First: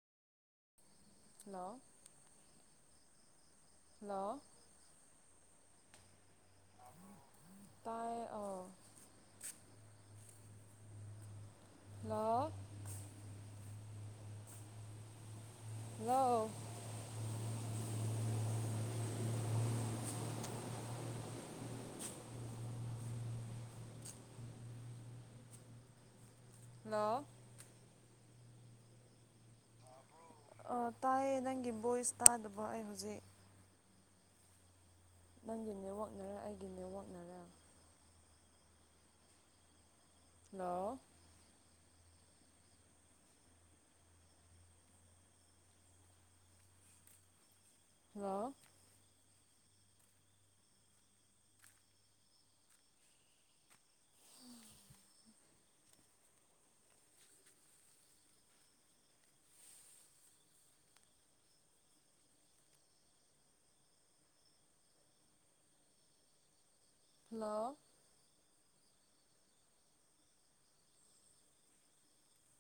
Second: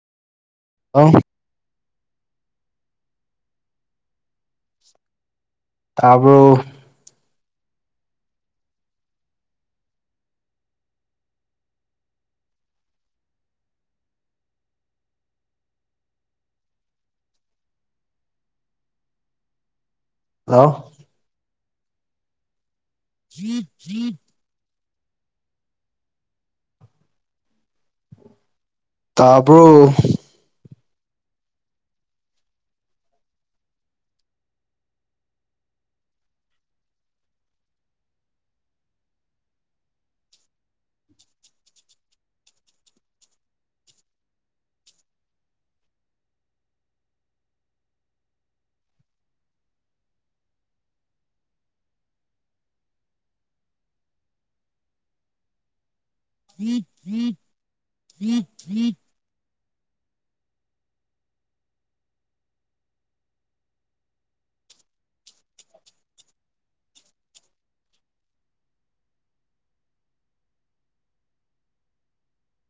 ꯑꯥꯎ ꯍꯂꯣ ꯅ ꯇꯥꯔꯕ ꯇꯥꯏ ꯍꯣ ꯂ [unintelligible] ꯍꯜꯂꯣ [inaudible] ꯆ ꯆꯠ ꯍ ꯇꯥꯄꯔꯣ ꯇꯥꯏꯌꯦ ꯅꯪꯒꯤ ꯚꯣꯏꯁ ꯇꯥꯗꯕ ꯑꯩ ꯍꯧꯖꯤꯛ ꯅꯪꯒꯤ ꯅꯦꯠꯋꯥꯛꯅꯔ ꯑꯩꯒꯤ ꯅꯦꯠꯋꯥꯛꯅꯔꯦ ꯅ ꯍꯜꯂ ꯃꯤꯠ ꯃꯤꯠ ꯃꯤꯠ ꯃꯤꯠ [unintelligible] ꯍꯜꯂꯣ